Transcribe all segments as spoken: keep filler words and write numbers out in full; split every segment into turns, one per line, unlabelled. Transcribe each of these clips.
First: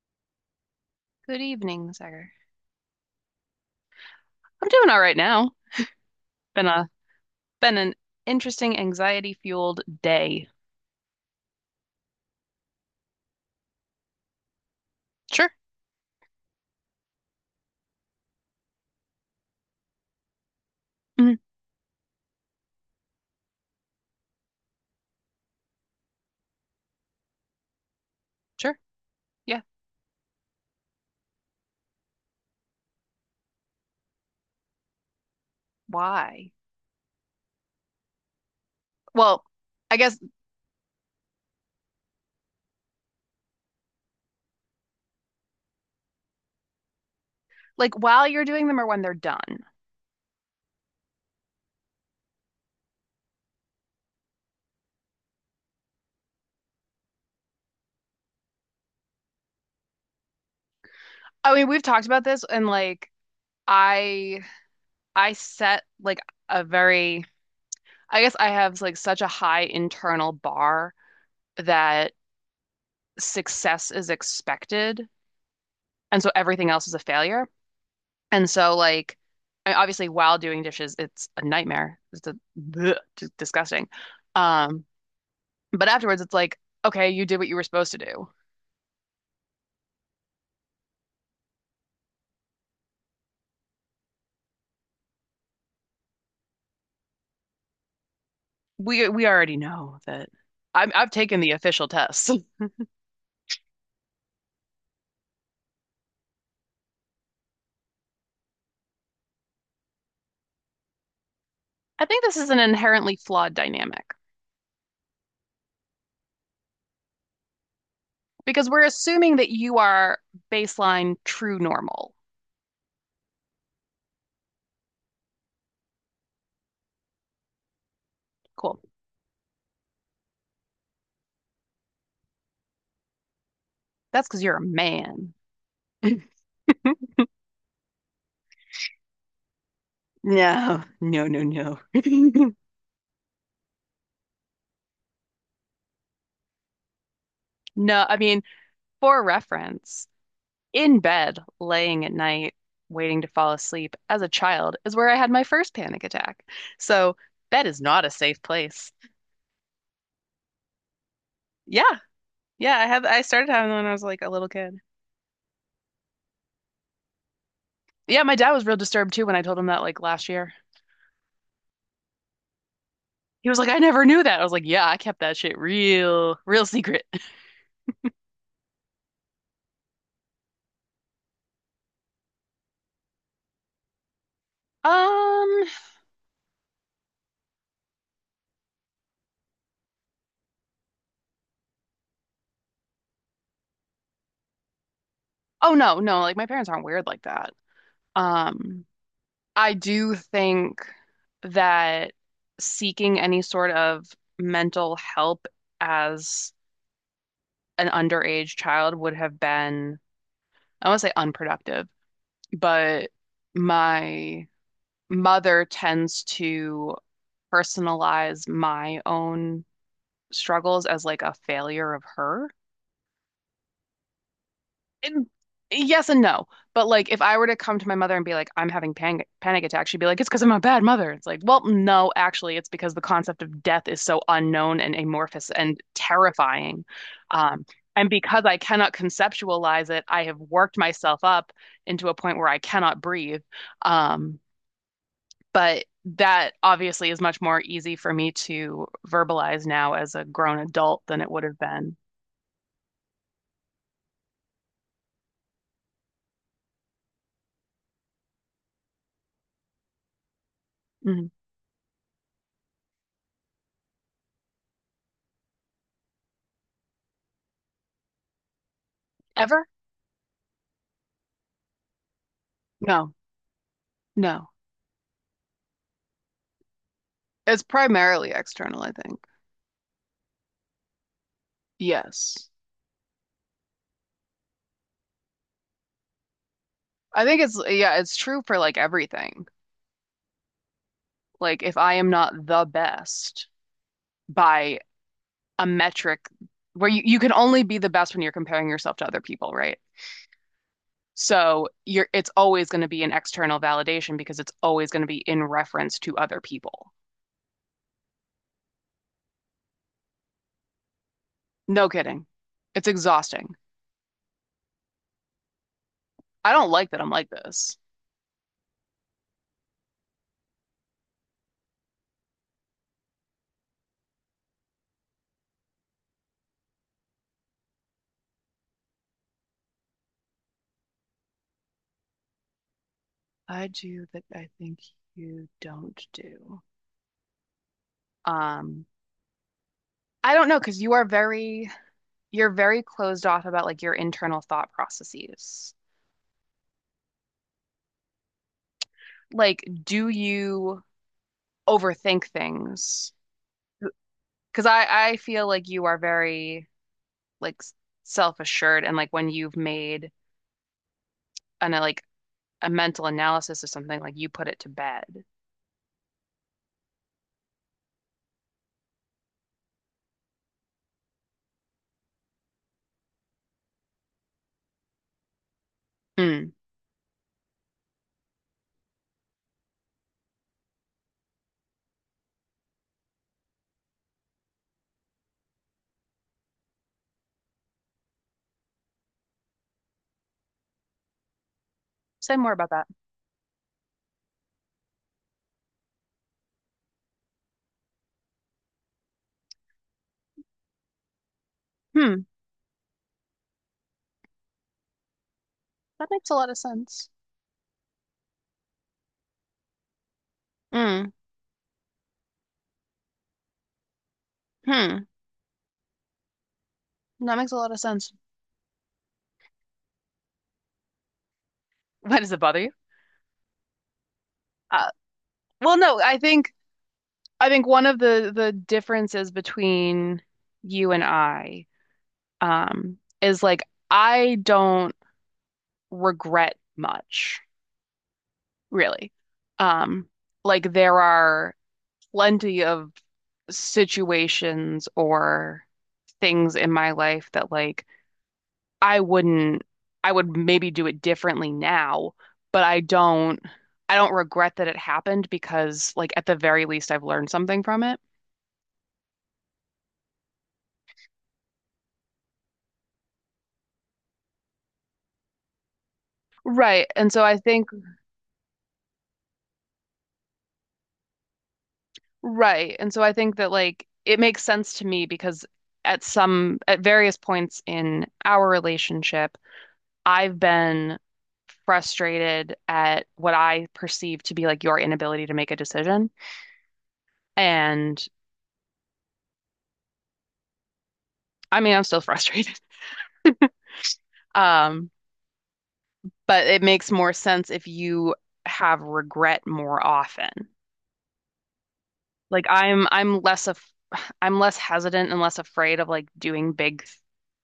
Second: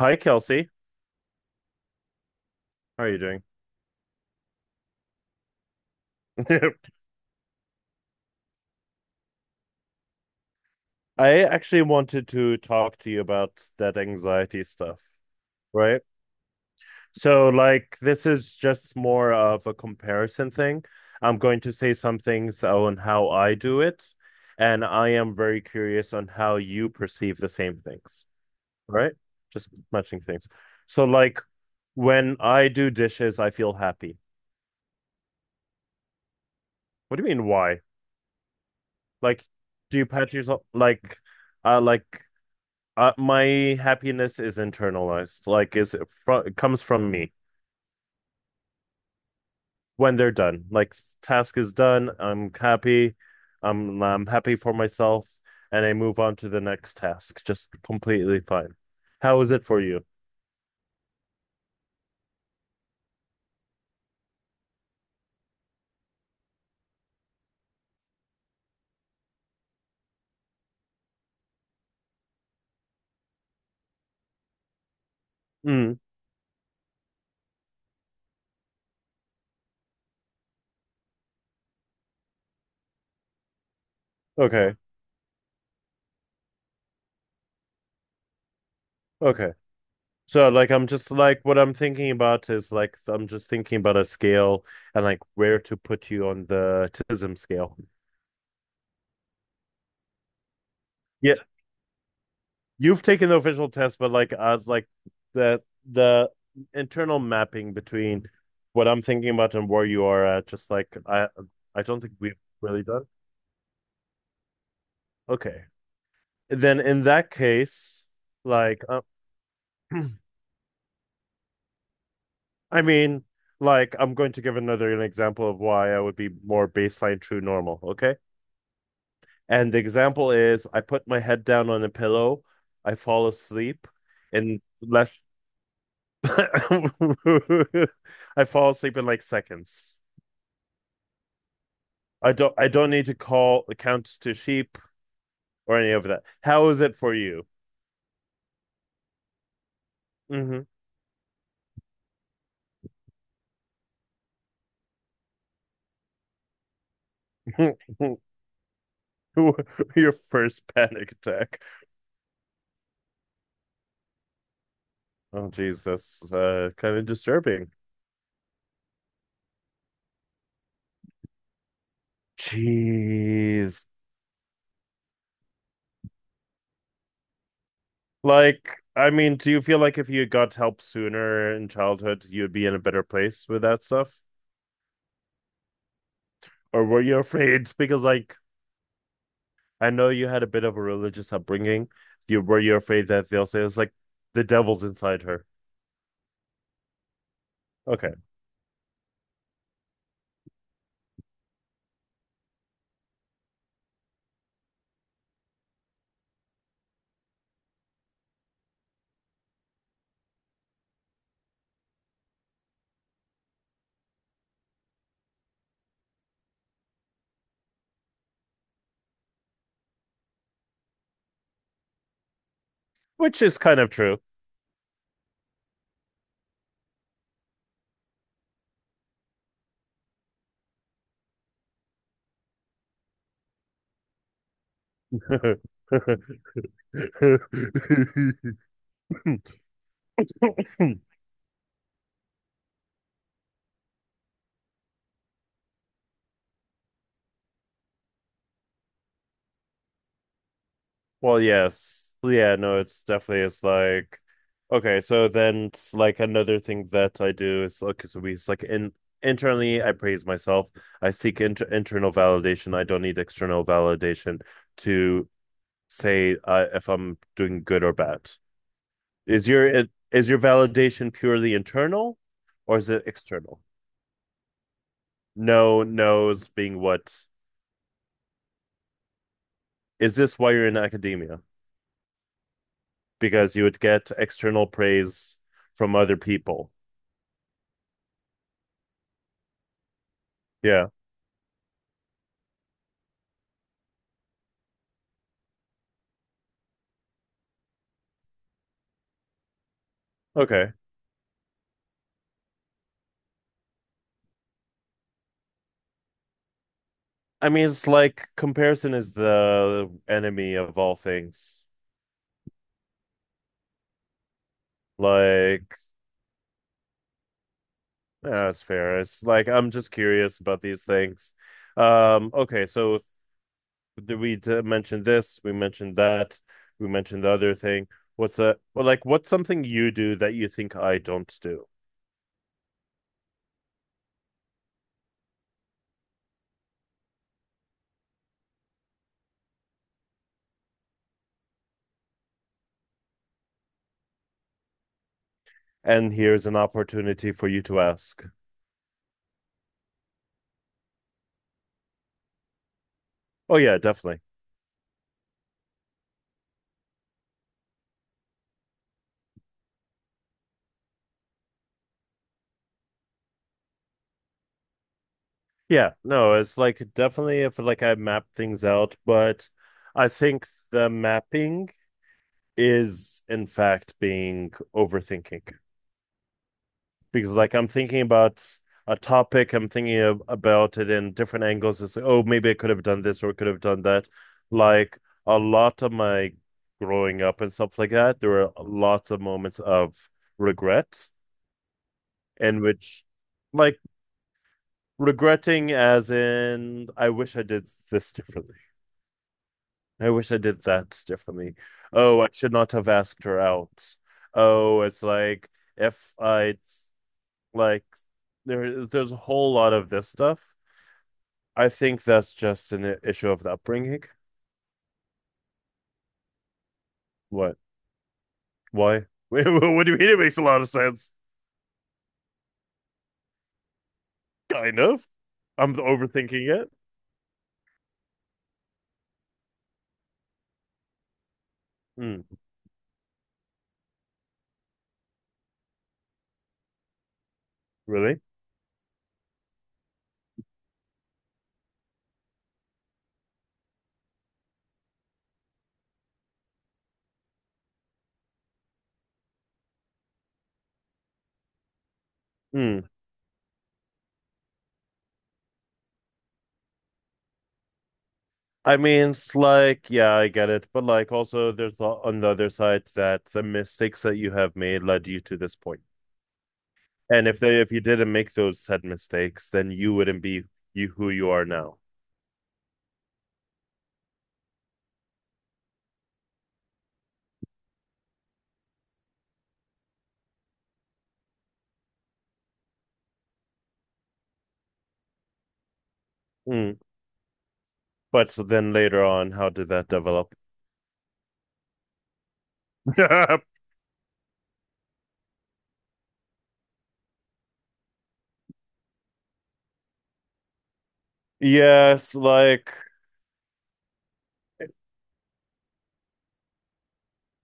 Hi, Kelsey.
Good evening, Sagar.
How are you doing?
I'm doing all right now. Been a been an interesting anxiety fueled day.
I actually wanted to talk to you about that anxiety stuff,
Sure.
right? So, like, this is just more of a comparison thing.
Mhm.
I'm going to say some things on how I do it, and I am very curious on how you perceive the same things,
Sure.
right?
Yeah.
Just matching things. So, like, when I do dishes, I feel happy.
Why?
What do you mean, why?
Well,
Like,
I
do you
guess
pat yourself, like, uh, like, uh, my happiness is internalized. Like is it fro- it comes from me
like while you're doing them or when they're done.
when they're done. Like task is done, I'm happy. I'm I'm happy for myself and I move on to the next task. Just completely fine. How is it for you?
I mean, we've talked about this and like I I set like a very I guess I have like such a high internal bar that success is expected,
Mm,
and so everything else is a failure. And so like I obviously while doing dishes, it's a nightmare. It's a bleh, just disgusting.
okay.
Um, but afterwards it's like, okay, you did what you were supposed to do.
Okay. So like I'm just like what I'm thinking about is like I'm just thinking about a scale and like where to put you on the autism scale.
We we already know that I'm I've
Yeah,
taken the official tests.
you've taken the official test, but like uh like the the internal mapping between what I'm thinking about and where you are at, just like I I don't
I
think
think this
we've
is an
really done.
inherently flawed dynamic
Okay. Then in that case,
because
like
we're
uh,
assuming that you are baseline true normal.
I mean, like I'm going to give another an example of why I would be more baseline true normal, okay?
Cool.
And the example is I put my head down on a pillow, I fall asleep
That's because you're a
in less
man.
I fall asleep in like seconds.
No, no, no, no.
I don't I don't need to call the counts to sheep or any of that. How is it for you?
No, I mean, for reference,
Mm-hmm.
in bed, laying at night, waiting to fall asleep as a child is where I had my first panic attack. So bed is not a safe place.
Your first panic attack.
Yeah. Yeah, I have. I started having them when I was like a little kid.
Oh jeez, that's uh, kind of disturbing.
Yeah, my dad was real disturbed too when I told him that like last year. He was like, I
Jeez.
never knew that. I was like, yeah, I kept that shit real, real secret.
Like, I mean, do you feel like if you got help sooner in childhood, you'd be in a better place with that stuff?
Um,
Or were you afraid? Because like I know you had a bit of a religious upbringing. You were you afraid that they'll say it's like the devil's inside her.
oh no, no, like my parents aren't weird like that.
Okay.
Um, I do think that seeking any sort of mental help as an underage child would have been, I won't say unproductive, but my mother tends to personalize my own struggles as like a failure of her.
Which is kind of true.
And yes and no. But like if I were to come to my mother and be like, I'm having panic panic attack, she'd be like, it's because I'm a bad mother. It's like, well, no, actually, it's because the concept of death is so unknown and amorphous and terrifying. Um, and because I cannot conceptualize it, I have worked myself up into a point where I cannot breathe. Um, but that obviously is much more easy for me to verbalize now as a grown adult than it
Well,
would have been.
yes. Yeah, no, it's definitely it's like okay, so then it's like another thing that I do is like so we it's like in internally I praise myself. I
Mhm.
seek inter internal validation. I don't need external validation to say uh, if I'm doing good or bad. Is
Ever?
your it- is your validation purely internal or is it
No,
external?
no.
No, no's being what
It's primarily external, I think.
is this why you're in academia?
Yes.
Because you would get external praise from other people.
I think it's, yeah, it's true for like everything.
Yeah.
Like if I am not the best by a metric where you, you can only be the best when you're comparing yourself to other people, right?
Okay.
So you're it's always going to be an external validation because it's always going to be in reference to other people.
I mean, it's like comparison is the enemy of all things.
No kidding. It's exhausting.
Like,
I don't like that I'm like this.
yeah, that's fair. It's like I'm just curious about these things. Um, okay, so if- did we d- mention this? We mentioned that. We mentioned the other thing. What's a well, like what's something you do that you think I don't do?
I do that I think you don't do. Um, I don't know because you are very you're very closed off about like your internal thought processes.
And here's an opportunity for you to ask.
Like, do you overthink things?
Oh yeah, definitely.
Because I I feel like you are very like self-assured, and like when you've made an uh, like a mental analysis of something, like you put it to bed.
Yeah, no, it's like definitely if like I map things out, but I think the mapping is in fact being overthinking
Hmm.
because like I'm thinking about a topic, I'm thinking of, about it in different angles. It's like, oh, maybe I could have done this or could have done that. Like a lot of my growing up and stuff like that, there were lots of moments of regret
Say more
in
about that.
which like regretting as in I wish I did this differently. I wish I did that differently. Oh,
Hmm.
I should not have asked her out. Oh, it's like
That
if
makes a lot
I
of sense.
like there there's a whole lot of this stuff.
Hmm.
I think that's just an i- issue of the upbringing.
Hmm. That makes a
What?
lot of sense.
Why? What do you mean? It makes a lot of sense.
Why does it bother you?
Kind
Uh,
of. I'm
well, no, I
overthinking
think
it.
I think one of the the differences between you and I,
Mm,
um, is like I don't regret much,
really?
really. Um, like there are plenty of situations or things in my life that like I wouldn't, I would maybe do it differently now, but I
Mm.
don't, I don't regret that it happened because like at the very least I've learned something from it.
I mean, it's like, yeah, I get it, but like also there's a- on the other side that the mistakes that you have made led you to this point.
Right. And so
And
I
if they,
think
if you didn't make those said mistakes, then you wouldn't be you who you are now.
Right. And so I think that like it makes sense to me because at some at various points in our relationship, I've been frustrated at what I perceive to be like your inability to make a decision.
Mm.
And
But so then later on, how did that develop?
I mean, I'm still frustrated. Um, but it makes more sense if you have regret more often.
Yes,
Like
like
I'm I'm less of I'm less hesitant and less afraid of like doing big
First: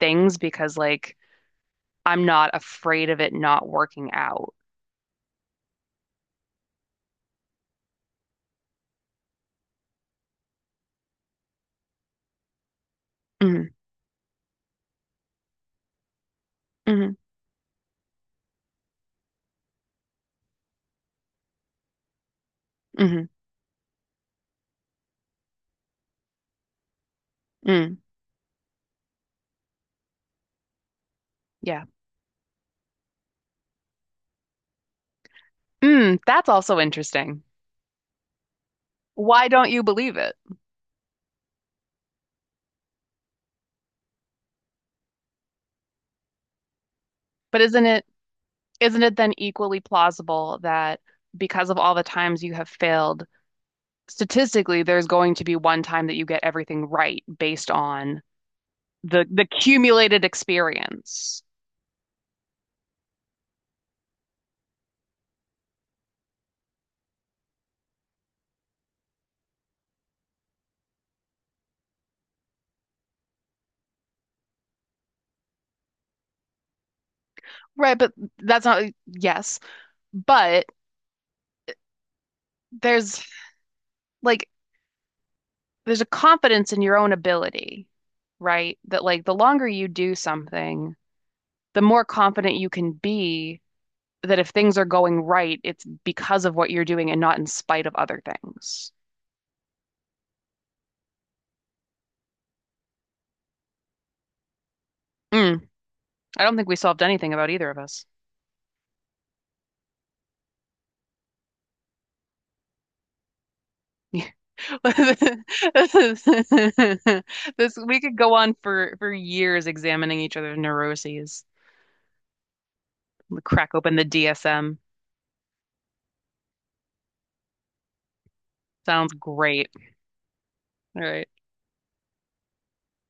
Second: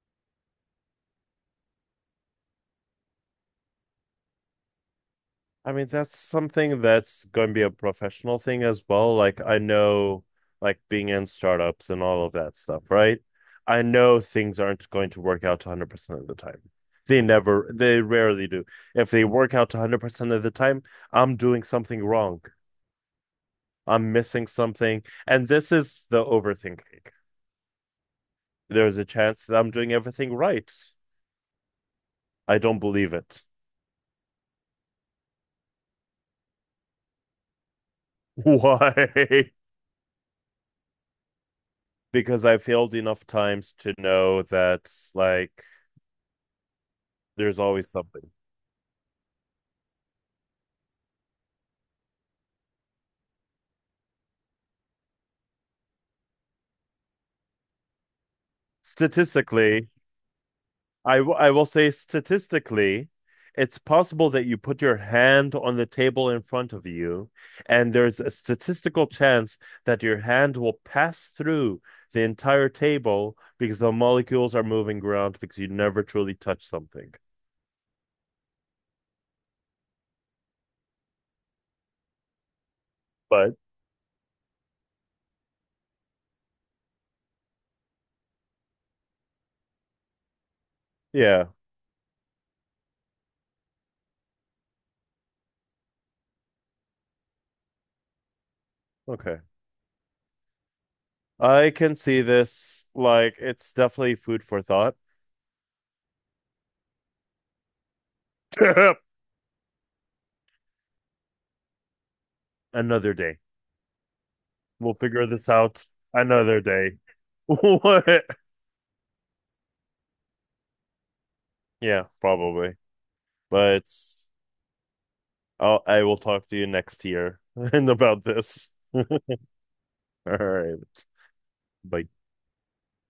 things because like I'm not afraid of it not working out.
I mean that's something that's going to be a professional thing as well. Like I know, like being in startups and all of that stuff, right?
Mm,
I know things aren't going to work out one hundred percent of the time.
mm,
They never, they rarely do. If they work out one hundred percent of the time, I'm doing something wrong.
mm,
I'm missing something. And this is the overthinking.
mm,
There's a chance that I'm doing everything right.
yeah.
I don't believe it.
Mm, that's also interesting. Why
Why?
don't you believe it?
Because I failed enough times to know that, like, there's
But isn't
always
it
something.
isn't it then equally plausible that because of all the times you have failed, statistically, there's going to be one time that you get everything right based on the the
Statistically,
accumulated
I, w-
experience?
I will say statistically, it's possible that you put your hand on the table in front of you, and there's a statistical chance that your hand will pass through the entire table because the molecules are moving around because you never truly touch something.
Right, but that's not, yes. But there's
But
like, there's a confidence in your own ability, right? That like the longer you do something,
yeah,
the more confident you can be that if things are going right, it's because of what you're doing and not in spite of other things.
okay. I can see this. Like, it's definitely food for thought.
Mm, I don't think we solved anything about either of us.
Another day. We'll figure this out another day.
This we could
What?
go on for for years examining each other's neuroses.
Yeah, probably.
Crack
But.
open the D S M.
I'll, I will talk to you next year and about this. All
Sounds great.
right.
All right.
Bye.